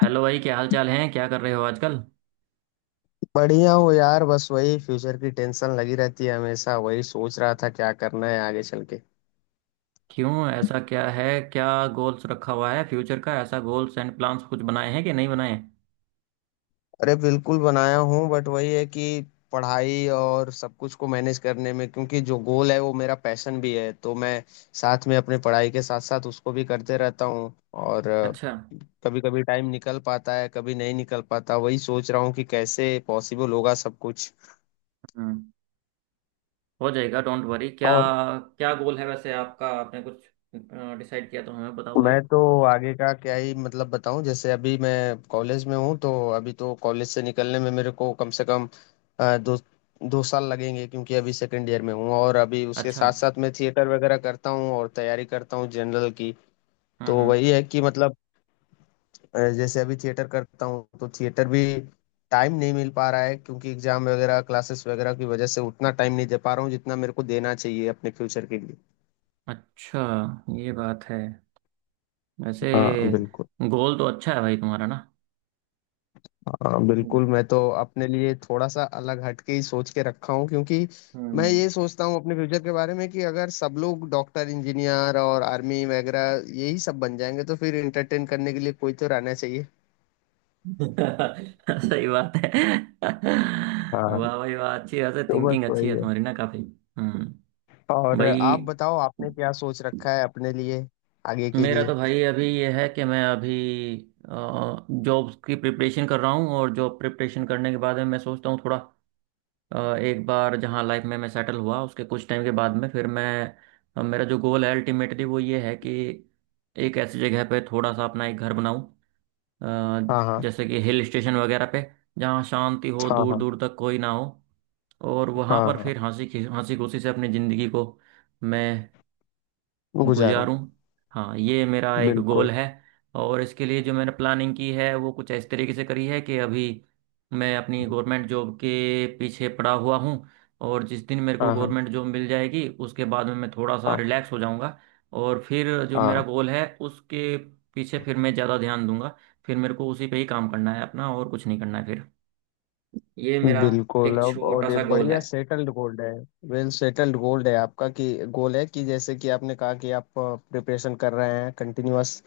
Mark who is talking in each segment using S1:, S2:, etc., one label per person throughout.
S1: Hello भाई, क्या हाल चाल है? क्या कर रहे हो आजकल?
S2: बढ़िया हो यार। बस वही फ्यूचर की टेंशन लगी रहती है हमेशा। वही सोच रहा था क्या करना है आगे चल के।
S1: क्यों, ऐसा क्या है? क्या गोल्स रखा हुआ है फ्यूचर का? ऐसा गोल्स एंड प्लान्स कुछ बनाए हैं कि नहीं बनाए हैं?
S2: अरे बिल्कुल बनाया हूँ, बट वही है कि पढ़ाई और सब कुछ को मैनेज करने में, क्योंकि जो गोल है वो मेरा पैशन भी है तो मैं साथ में अपने पढ़ाई के साथ साथ उसको भी करते रहता हूँ। और
S1: अच्छा।
S2: कभी कभी टाइम निकल पाता है, कभी नहीं निकल पाता। वही सोच रहा हूँ कि कैसे पॉसिबल होगा सब कुछ।
S1: हम्म। हो जाएगा, डोंट वरी। क्या
S2: और
S1: क्या गोल है वैसे आपका? आपने कुछ डिसाइड किया तो हमें बताओ भाई।
S2: मैं तो आगे का क्या ही मतलब बताऊं। जैसे अभी मैं कॉलेज में हूं तो अभी तो कॉलेज से निकलने में मेरे को कम से कम दो दो साल लगेंगे, क्योंकि अभी 2nd ईयर में हूं। और अभी उसके
S1: अच्छा।
S2: साथ साथ मैं थिएटर वगैरह करता हूं और तैयारी करता हूं जनरल की। तो वही
S1: हम्म।
S2: है कि मतलब जैसे अभी थिएटर करता हूं तो थिएटर भी टाइम नहीं मिल पा रहा है, क्योंकि एग्जाम वगैरह क्लासेस वगैरह की वजह से उतना टाइम नहीं दे पा रहा हूँ जितना मेरे को देना चाहिए अपने फ्यूचर के लिए।
S1: अच्छा, ये बात है। वैसे
S2: हाँ बिल्कुल।
S1: गोल तो अच्छा है भाई तुम्हारा ना।
S2: हाँ बिल्कुल, मैं तो अपने लिए थोड़ा सा अलग हटके ही सोच के रखा हूँ। क्योंकि मैं
S1: हम्म।
S2: ये सोचता हूँ अपने फ्यूचर के बारे में, कि अगर सब लोग डॉक्टर इंजीनियर और आर्मी वगैरह यही सब बन जाएंगे तो फिर एंटरटेन करने के लिए कोई तो रहना चाहिए।
S1: सही बात है।
S2: हाँ।
S1: वाह भाई वाह, अच्छी वैसे
S2: तो बस
S1: थिंकिंग अच्छी
S2: वही
S1: है
S2: है।
S1: तुम्हारी ना काफी। हम्म।
S2: और
S1: भाई
S2: आप बताओ, आपने क्या सोच रखा है अपने लिए आगे के
S1: मेरा
S2: लिए।
S1: तो भाई अभी ये है कि मैं अभी जॉब की प्रिपरेशन कर रहा हूँ, और जॉब प्रिपरेशन करने के बाद में मैं सोचता हूँ थोड़ा एक बार जहाँ लाइफ में मैं सेटल हुआ उसके कुछ टाइम के बाद में फिर मैं मेरा जो गोल है अल्टीमेटली वो ये है कि एक ऐसी जगह पे थोड़ा सा अपना एक घर बनाऊँ,
S2: हाँ हाँ।
S1: जैसे कि हिल स्टेशन वगैरह पे, जहाँ शांति हो,
S2: हाँ
S1: दूर
S2: हाँ।
S1: दूर तक कोई ना हो, और वहाँ
S2: हाँ
S1: पर
S2: हाँ।
S1: फिर हंसी खुशी से अपनी ज़िंदगी को मैं
S2: गुजारूं।
S1: गुजारूं। हाँ, ये मेरा एक
S2: बिल्कुल।
S1: गोल है। और इसके लिए जो मैंने प्लानिंग की है वो कुछ इस तरीके से करी है कि अभी मैं अपनी गवर्नमेंट जॉब के पीछे पड़ा हुआ हूँ, और जिस दिन मेरे को
S2: हाँ हाँ।
S1: गवर्नमेंट जॉब मिल जाएगी उसके बाद में मैं थोड़ा सा
S2: हाँ
S1: रिलैक्स हो जाऊंगा, और फिर जो मेरा
S2: हाँ।
S1: गोल है उसके पीछे फिर मैं ज़्यादा ध्यान दूंगा। फिर मेरे को उसी पे ही काम करना है अपना, और कुछ नहीं करना है फिर। ये मेरा
S2: बिल्कुल।
S1: एक
S2: अब
S1: छोटा
S2: और ये
S1: सा गोल
S2: बढ़िया
S1: है।
S2: सेटल्ड गोल्ड है। वेल सेटल्ड गोल्ड है आपका, कि गोल है कि जैसे कि आपने कहा कि आप प्रिपरेशन कर रहे हैं कंटिन्यूअस,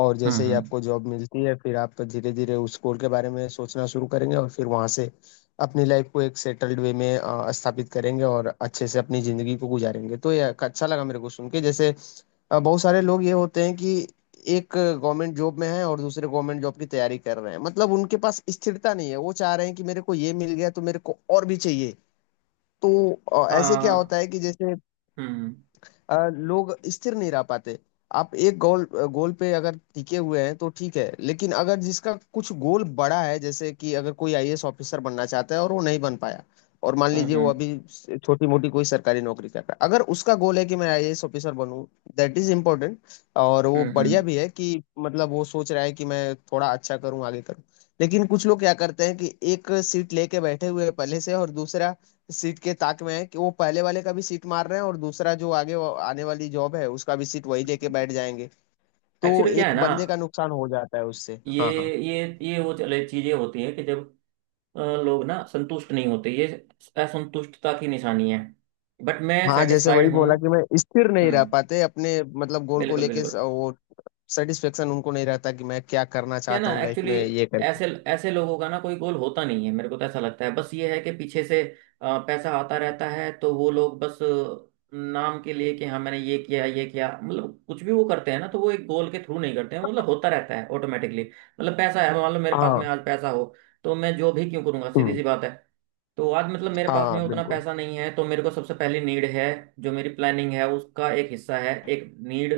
S2: और जैसे ही
S1: हम्म।
S2: आपको जॉब मिलती है फिर आप धीरे धीरे उस गोल के बारे में सोचना शुरू करेंगे, और फिर वहां से अपनी लाइफ को एक सेटल्ड वे में स्थापित करेंगे और अच्छे से अपनी जिंदगी को गुजारेंगे। तो ये अच्छा लगा मेरे को सुन के। जैसे बहुत सारे लोग ये होते हैं कि एक गवर्नमेंट जॉब में है और दूसरे गवर्नमेंट जॉब की तैयारी कर रहे हैं, मतलब उनके पास स्थिरता नहीं है। वो चाह रहे हैं कि मेरे को ये मिल गया तो मेरे को और भी चाहिए। तो ऐसे क्या
S1: हाँ।
S2: होता है कि जैसे
S1: हम्म
S2: लोग स्थिर नहीं रह पाते। आप एक गोल गोल पे अगर टिके हुए हैं तो ठीक है, लेकिन अगर जिसका कुछ गोल बड़ा है जैसे कि अगर कोई आईएएस ऑफिसर बनना चाहता है और वो नहीं बन पाया, और मान लीजिए वो
S1: हम्म।
S2: अभी छोटी मोटी कोई सरकारी नौकरी कर रहा है, अगर उसका गोल है कि मैं आईएएस ऑफिसर बनूं, दैट इज इम्पोर्टेंट। और वो बढ़िया
S1: हम्म।
S2: भी है कि मतलब वो सोच रहा है कि मैं थोड़ा अच्छा करूं, आगे करूं। लेकिन कुछ लोग क्या करते हैं कि एक सीट लेके बैठे हुए हैं पहले से, और दूसरा सीट के ताक में है, कि वो पहले वाले का भी सीट मार रहे हैं और दूसरा जो आगे आने वाली जॉब है उसका भी सीट वही लेके बैठ जाएंगे। तो
S1: एक्चुअली क्या है
S2: एक
S1: ना,
S2: बंदे का नुकसान हो जाता है उससे।
S1: ये
S2: हाँ हाँ।
S1: ये वो चले चीजें होती हैं कि जब लोग ना संतुष्ट नहीं होते, ये असंतुष्टता की निशानी है। बट मैं
S2: हाँ, जैसे वही
S1: सेटिस्फाइड हूँ।
S2: बोला कि मैं स्थिर नहीं रह
S1: हम्म।
S2: पाते अपने मतलब गोल को
S1: बिल्कुल
S2: लेके
S1: बिल्कुल।
S2: वो सेटिस्फेक्शन उनको नहीं रहता कि मैं क्या करना
S1: क्या
S2: चाहता
S1: ना
S2: हूँ लाइफ
S1: एक्चुअली,
S2: में ये करके।
S1: ऐसे ऐसे लोगों का ना कोई गोल होता नहीं है, मेरे को तो ऐसा लगता है। बस ये है कि पीछे से पैसा आता रहता है तो वो लोग बस नाम के लिए कि हाँ मैंने ये किया ये किया, मतलब कुछ भी वो करते हैं ना तो वो एक गोल के थ्रू नहीं करते हैं, मतलब होता रहता है ऑटोमेटिकली। मतलब पैसा है, मान लो मेरे पास में
S2: हाँ।
S1: आज पैसा हो तो मैं जो भी क्यों करूंगा, सीधी
S2: हम्म।
S1: सी बात है। तो आज मतलब मेरे पास में
S2: हाँ
S1: उतना
S2: बिल्कुल।
S1: पैसा नहीं है तो मेरे को सबसे पहली नीड है, जो मेरी प्लानिंग है उसका एक हिस्सा है, एक नीड,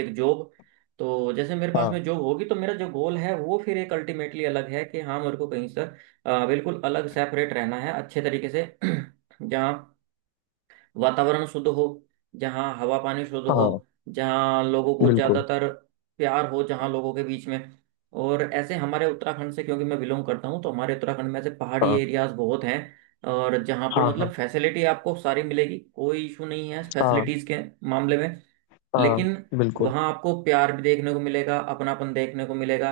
S1: एक जॉब। तो जैसे मेरे पास
S2: हाँ
S1: में जॉब होगी तो मेरा जो गोल है वो फिर एक अल्टीमेटली अलग है कि हाँ मेरे को कहीं से बिल्कुल अलग सेपरेट रहना है, अच्छे तरीके से जहाँ वातावरण शुद्ध हो, जहाँ हवा पानी शुद्ध हो,
S2: हाँ।
S1: जहाँ लोगों को
S2: बिल्कुल।
S1: ज़्यादातर प्यार हो जहाँ लोगों के बीच में। और ऐसे हमारे उत्तराखंड से क्योंकि मैं बिलोंग करता हूँ, तो हमारे उत्तराखंड में ऐसे पहाड़ी
S2: हाँ
S1: एरियाज बहुत हैं, और जहाँ पर
S2: हाँ हाँ।
S1: मतलब फैसिलिटी आपको सारी मिलेगी, कोई इशू नहीं है
S2: हाँ
S1: फैसिलिटीज़ के मामले में।
S2: हाँ।
S1: लेकिन
S2: बिल्कुल
S1: वहां आपको प्यार भी देखने को मिलेगा, अपनापन देखने को मिलेगा।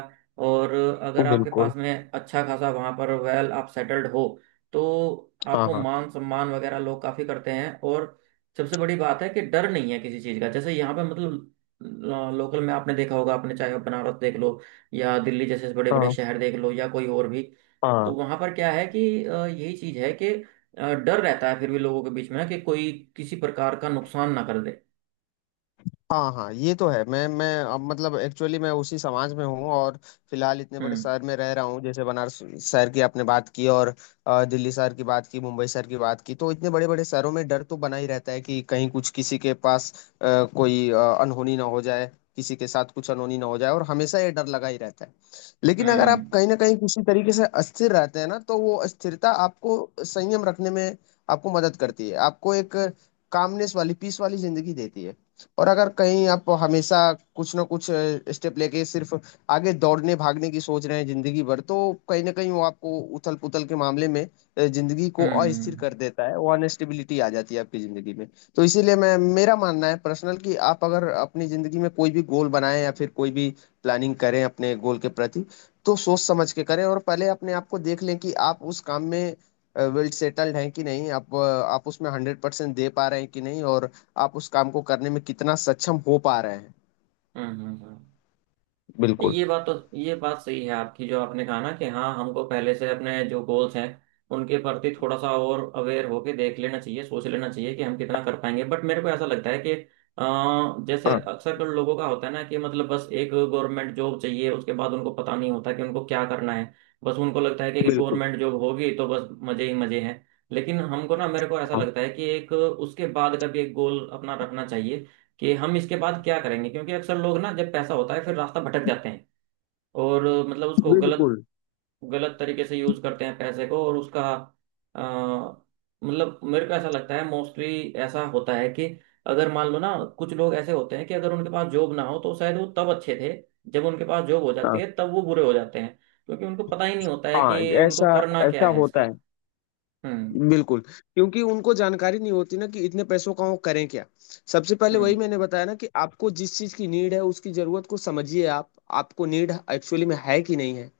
S1: और अगर आपके
S2: बिल्कुल।
S1: पास में अच्छा खासा वहां पर वेल आप सेटल्ड हो तो
S2: हाँ
S1: आपको
S2: हाँ।
S1: मान सम्मान वगैरह लोग काफी करते हैं। और सबसे बड़ी बात है कि डर नहीं है किसी चीज का, जैसे यहाँ पे मतलब लोकल में आपने देखा होगा, आपने चाहे आप बनारस देख लो या दिल्ली जैसे बड़े बड़े
S2: हाँ
S1: शहर देख लो या कोई और भी,
S2: हाँ।
S1: तो वहां पर क्या है कि यही चीज है कि डर रहता है फिर भी लोगों के बीच में कि कोई किसी प्रकार का नुकसान ना कर दे।
S2: हाँ हाँ। ये तो है। मैं अब मतलब एक्चुअली मैं उसी समाज में हूँ और फिलहाल इतने बड़े
S1: हम्म
S2: शहर में रह रहा हूँ। जैसे बनारस शहर की आपने बात की, और दिल्ली शहर की बात की, मुंबई शहर की बात की, तो इतने बड़े बड़े शहरों में डर तो बना ही रहता है कि कहीं कुछ किसी के पास कोई अनहोनी ना हो जाए, किसी के साथ कुछ अनहोनी ना हो जाए, और हमेशा ये डर लगा ही रहता है। लेकिन अगर
S1: हम्म।
S2: आप कहीं ना कहीं किसी तरीके से अस्थिर रहते हैं ना तो वो अस्थिरता आपको संयम रखने में आपको मदद करती है, आपको एक कामनेस वाली पीस वाली जिंदगी देती है। और अगर कहीं आप हमेशा कुछ ना कुछ स्टेप लेके सिर्फ आगे दौड़ने भागने की सोच रहे हैं जिंदगी भर, तो कहीं ना कहीं वो आपको उथल पुथल के मामले में जिंदगी को
S1: हम्म
S2: अस्थिर कर देता है, वो अनस्टेबिलिटी आ जाती है आपकी जिंदगी में। तो इसीलिए मैं, मेरा मानना है पर्सनल, कि आप अगर अपनी जिंदगी में कोई भी गोल बनाएं या फिर कोई भी प्लानिंग करें अपने गोल के प्रति, तो सोच समझ के करें, और पहले अपने आप को देख लें कि आप उस काम में वेल सेटल्ड हैं कि नहीं, आप आप उसमें 100% दे पा रहे हैं कि नहीं, और आप उस काम को करने में कितना सक्षम हो पा रहे हैं।
S1: हम्म।
S2: बिल्कुल।
S1: ये बात तो, ये बात सही है आपकी जो आपने कहा ना कि हाँ हमको पहले से अपने जो गोल्स हैं उनके प्रति थोड़ा सा और अवेयर होके देख लेना चाहिए, सोच लेना चाहिए कि हम कितना कर पाएंगे। बट मेरे को ऐसा लगता है कि जैसे
S2: हाँ।
S1: अक्सर कर लोगों का होता है ना कि मतलब बस एक गवर्नमेंट जॉब चाहिए, उसके बाद उनको पता नहीं होता कि उनको क्या करना है। बस उनको लगता है कि
S2: बिल्कुल।
S1: गवर्नमेंट जॉब होगी तो बस मजे ही मजे हैं। लेकिन हमको ना, मेरे को ऐसा
S2: हाँ।
S1: लगता है कि एक उसके बाद का भी एक गोल अपना रखना चाहिए कि हम इसके बाद क्या करेंगे, क्योंकि अक्सर लोग ना जब पैसा होता है फिर रास्ता भटक जाते हैं और मतलब उसको गलत
S2: बिल्कुल।
S1: गलत तरीके से यूज करते हैं पैसे को और उसका अ, मतलब मेरे को ऐसा लगता है मोस्टली ऐसा होता है कि अगर मान लो ना, कुछ लोग ऐसे होते हैं कि अगर उनके पास जॉब ना हो तो शायद वो तब अच्छे थे, जब उनके पास जॉब हो जाती
S2: हाँ
S1: है तब वो बुरे हो जाते हैं, क्योंकि उनको पता ही नहीं होता है
S2: हाँ।
S1: कि उनको
S2: ऐसा,
S1: करना क्या
S2: ऐसा
S1: है इसका।
S2: होता है।
S1: हम्म
S2: बिल्कुल, क्योंकि उनको जानकारी नहीं होती ना कि इतने पैसों का वो करें क्या। सबसे पहले वही
S1: हम्म।
S2: मैंने बताया ना कि आपको जिस चीज की नीड है उसकी जरूरत को समझिए आप। आपको नीड एक्चुअली में है कि नहीं है,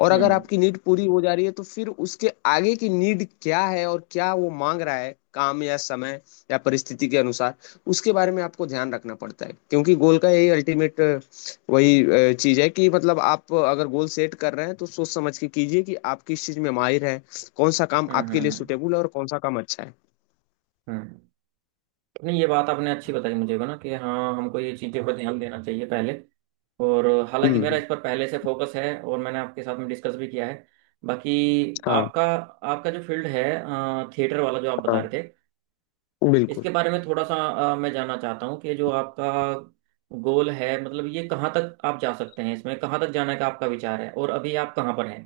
S2: और अगर
S1: हम्म
S2: आपकी नीड पूरी हो जा रही है तो फिर उसके आगे की नीड क्या है, और क्या वो मांग रहा है काम, या समय, या परिस्थिति के अनुसार, उसके बारे में आपको ध्यान रखना पड़ता है। क्योंकि गोल का यही अल्टीमेट, वही चीज है कि मतलब आप अगर गोल सेट कर रहे हैं तो सोच समझ के कीजिए कि आप किस चीज में माहिर है, कौन सा काम आपके लिए
S1: हम्म।
S2: सुटेबल है, और कौन सा काम अच्छा है।
S1: हम्म। नहीं, ये बात आपने अच्छी बताई मुझे ना कि हाँ हमको ये चीज़ों पर ध्यान देना चाहिए पहले। और हालांकि मेरा
S2: हम्म।
S1: इस पर पहले से फोकस है और मैंने आपके साथ में डिस्कस भी किया है। बाकी
S2: हाँ।
S1: आपका, आपका जो फील्ड है थिएटर वाला जो आप बता
S2: हाँ।
S1: रहे थे,
S2: बिल्कुल।
S1: इसके बारे में थोड़ा सा मैं जानना चाहता हूँ कि जो आपका गोल है मतलब ये कहाँ तक आप जा सकते हैं, इसमें कहाँ तक जाने का आपका विचार है, और अभी आप कहाँ पर हैं।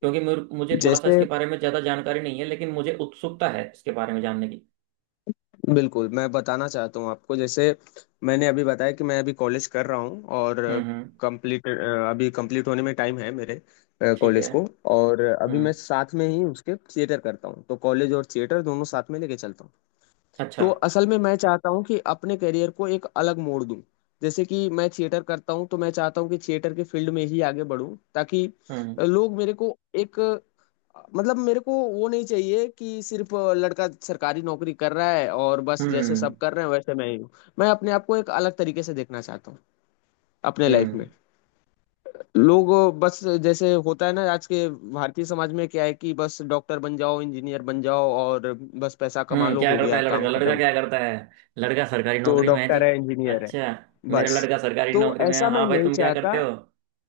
S1: क्योंकि मुझे थोड़ा सा
S2: जैसे
S1: इसके बारे में ज़्यादा जानकारी नहीं है, लेकिन मुझे उत्सुकता है इसके बारे में जानने की।
S2: बिल्कुल मैं बताना चाहता हूँ आपको। जैसे मैंने अभी बताया कि मैं अभी कॉलेज कर रहा हूँ और
S1: हम्म।
S2: कंप्लीट, अभी कंप्लीट होने में टाइम है मेरे
S1: ठीक
S2: कॉलेज
S1: है।
S2: को, और अभी मैं
S1: हम्म।
S2: साथ में ही उसके थिएटर करता हूँ, तो कॉलेज और थिएटर दोनों साथ में लेके चलता हूँ।
S1: अच्छा।
S2: तो असल में मैं चाहता हूँ कि अपने करियर को एक अलग मोड़ दूं। जैसे कि मैं थिएटर करता हूँ तो मैं चाहता हूँ कि थिएटर के फील्ड में ही आगे बढूं, ताकि
S1: हम्म
S2: लोग मेरे को एक, मतलब मेरे को वो नहीं चाहिए कि सिर्फ लड़का सरकारी नौकरी कर रहा है और बस जैसे
S1: हम्म।
S2: सब कर रहे हैं वैसे मैं ही हूँ। मैं अपने आप को एक अलग तरीके से देखना चाहता हूँ अपने लाइफ में।
S1: हम्म
S2: लोग, बस जैसे होता है ना आज के भारतीय समाज में क्या है कि बस डॉक्टर बन जाओ, इंजीनियर बन जाओ, और बस पैसा कमा
S1: हम्म।
S2: लो,
S1: क्या
S2: हो
S1: करता
S2: गया
S1: है
S2: काम
S1: लड़का? लड़का
S2: खत्म।
S1: क्या करता है? लड़का सरकारी
S2: तो
S1: नौकरी में है जी।
S2: डॉक्टर है, इंजीनियर है,
S1: अच्छा। मेरा
S2: बस।
S1: लड़का सरकारी
S2: तो
S1: नौकरी में है।
S2: ऐसा मैं
S1: हाँ भाई,
S2: नहीं
S1: तुम क्या करते
S2: चाहता।
S1: हो?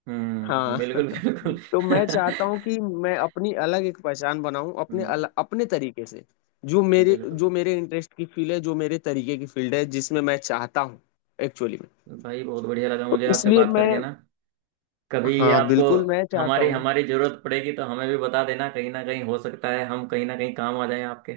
S1: हम्म,
S2: हाँ
S1: बिल्कुल बिल्कुल।
S2: तो मैं चाहता हूँ कि मैं अपनी अलग एक पहचान बनाऊं अपने
S1: हम्म,
S2: अपने तरीके से, जो मेरे,
S1: बिल्कुल।
S2: जो मेरे इंटरेस्ट की फील्ड है, जो मेरे तरीके की फील्ड है, जिसमें मैं चाहता हूँ एक्चुअली में।
S1: भाई बहुत बढ़िया लगा
S2: तो
S1: मुझे आपसे
S2: इसलिए
S1: बात
S2: मैं,
S1: करके ना। कभी
S2: हाँ
S1: आपको
S2: बिल्कुल मैं चाहता
S1: हमारी,
S2: हूँ।
S1: हमारी जरूरत पड़ेगी तो हमें भी बता देना, कहीं ना कहीं हो सकता है हम कहीं ना कहीं काम आ जाएं आपके।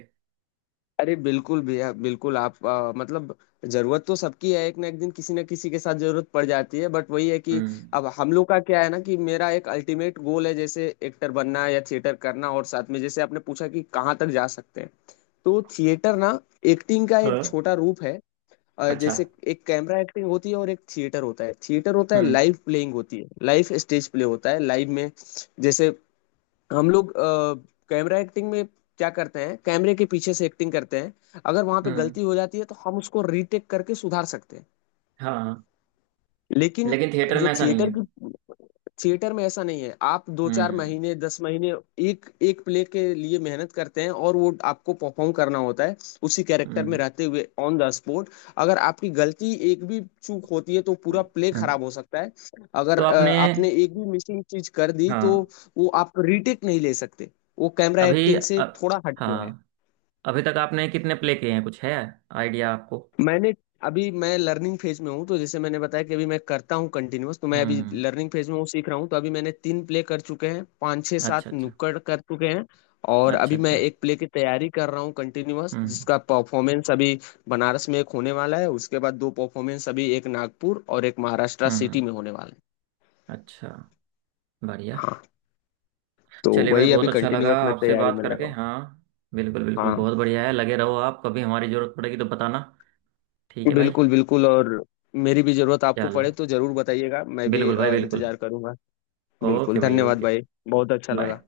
S2: अरे बिल्कुल भैया बिल्कुल, आप मतलब जरूरत तो सबकी है, एक ना एक दिन किसी ना किसी के साथ जरूरत पड़ जाती है। बट वही है कि
S1: हम्म।
S2: अब हम लोग का क्या है ना कि मेरा एक अल्टीमेट गोल है जैसे एक्टर बनना या थिएटर करना, और साथ में जैसे आपने पूछा कि कहाँ तक जा सकते हैं, तो थिएटर ना एक्टिंग का एक
S1: हाँ।
S2: छोटा रूप है।
S1: अच्छा।
S2: जैसे एक कैमरा एक्टिंग होती है और एक थिएटर होता है। थिएटर होता है
S1: हम्म
S2: लाइव प्लेइंग होती है, लाइव स्टेज प्ले होता है लाइव में। जैसे हम लोग कैमरा एक्टिंग में क्या करते हैं, कैमरे के पीछे से एक्टिंग करते हैं, अगर वहां पे
S1: हम्म।
S2: गलती हो जाती है तो हम उसको रीटेक करके सुधार सकते हैं।
S1: हाँ,
S2: लेकिन
S1: लेकिन थिएटर
S2: जो
S1: में ऐसा नहीं
S2: थिएटर
S1: है।
S2: की, थिएटर में ऐसा नहीं है। आप दो चार
S1: हम्म
S2: महीने 10 महीने एक एक प्ले के लिए मेहनत करते हैं, और वो आपको परफॉर्म करना होता है उसी कैरेक्टर में
S1: हम्म।
S2: रहते हुए ऑन द स्पॉट। अगर आपकी गलती एक भी चूक होती है तो पूरा प्ले
S1: हाँ,
S2: खराब हो सकता है।
S1: तो
S2: अगर
S1: आपने।
S2: आपने एक भी मिसिंग चीज कर दी तो
S1: हाँ।
S2: वो आप रीटेक नहीं ले सकते। वो कैमरा
S1: अभी
S2: एक्टिंग से थोड़ा हटके है।
S1: हाँ अभी तक आपने कितने प्ले किए हैं, कुछ है आइडिया आपको?
S2: मैंने, अभी मैं लर्निंग फेज में हूँ, तो जैसे मैंने बताया कि अभी मैं करता हूँ कंटिन्यूअस, तो मैं अभी
S1: हम्म।
S2: लर्निंग फेज में हूँ, सीख रहा हूँ। तो अभी मैंने 3 प्ले कर चुके हैं, पाँच छः
S1: अच्छा
S2: सात
S1: अच्छा।
S2: नुक्कड़ कर चुके हैं। और
S1: अच्छा
S2: अभी मैं
S1: अच्छा।
S2: 1 प्ले की तैयारी कर रहा हूँ कंटिन्यूअस,
S1: हम्म
S2: जिसका परफॉर्मेंस अभी बनारस में एक होने वाला है, उसके बाद 2 परफॉर्मेंस, अभी एक नागपुर और एक महाराष्ट्र
S1: हम्म
S2: सिटी
S1: हम्म,
S2: में होने वाला है।
S1: अच्छा, बढ़िया।
S2: हाँ। तो
S1: चलिए भाई,
S2: वही
S1: बहुत
S2: अभी
S1: अच्छा लगा
S2: कंटिन्यूअस मैं
S1: आपसे
S2: तैयारी
S1: बात
S2: में
S1: करके।
S2: लगा हूँ।
S1: हाँ, बिल्कुल बिल्कुल,
S2: हाँ
S1: बहुत बढ़िया है, लगे रहो आप। कभी हमारी ज़रूरत पड़ेगी तो बताना। ठीक है भाई।
S2: बिल्कुल बिल्कुल। और मेरी भी जरूरत आपको
S1: चलो,
S2: पड़े तो जरूर बताइएगा, मैं भी
S1: बिल्कुल भाई बिल्कुल।
S2: इंतजार करूंगा।
S1: ओके
S2: बिल्कुल
S1: भाई,
S2: धन्यवाद
S1: ओके।
S2: भाई। बहुत अच्छा
S1: बाय।
S2: लगा।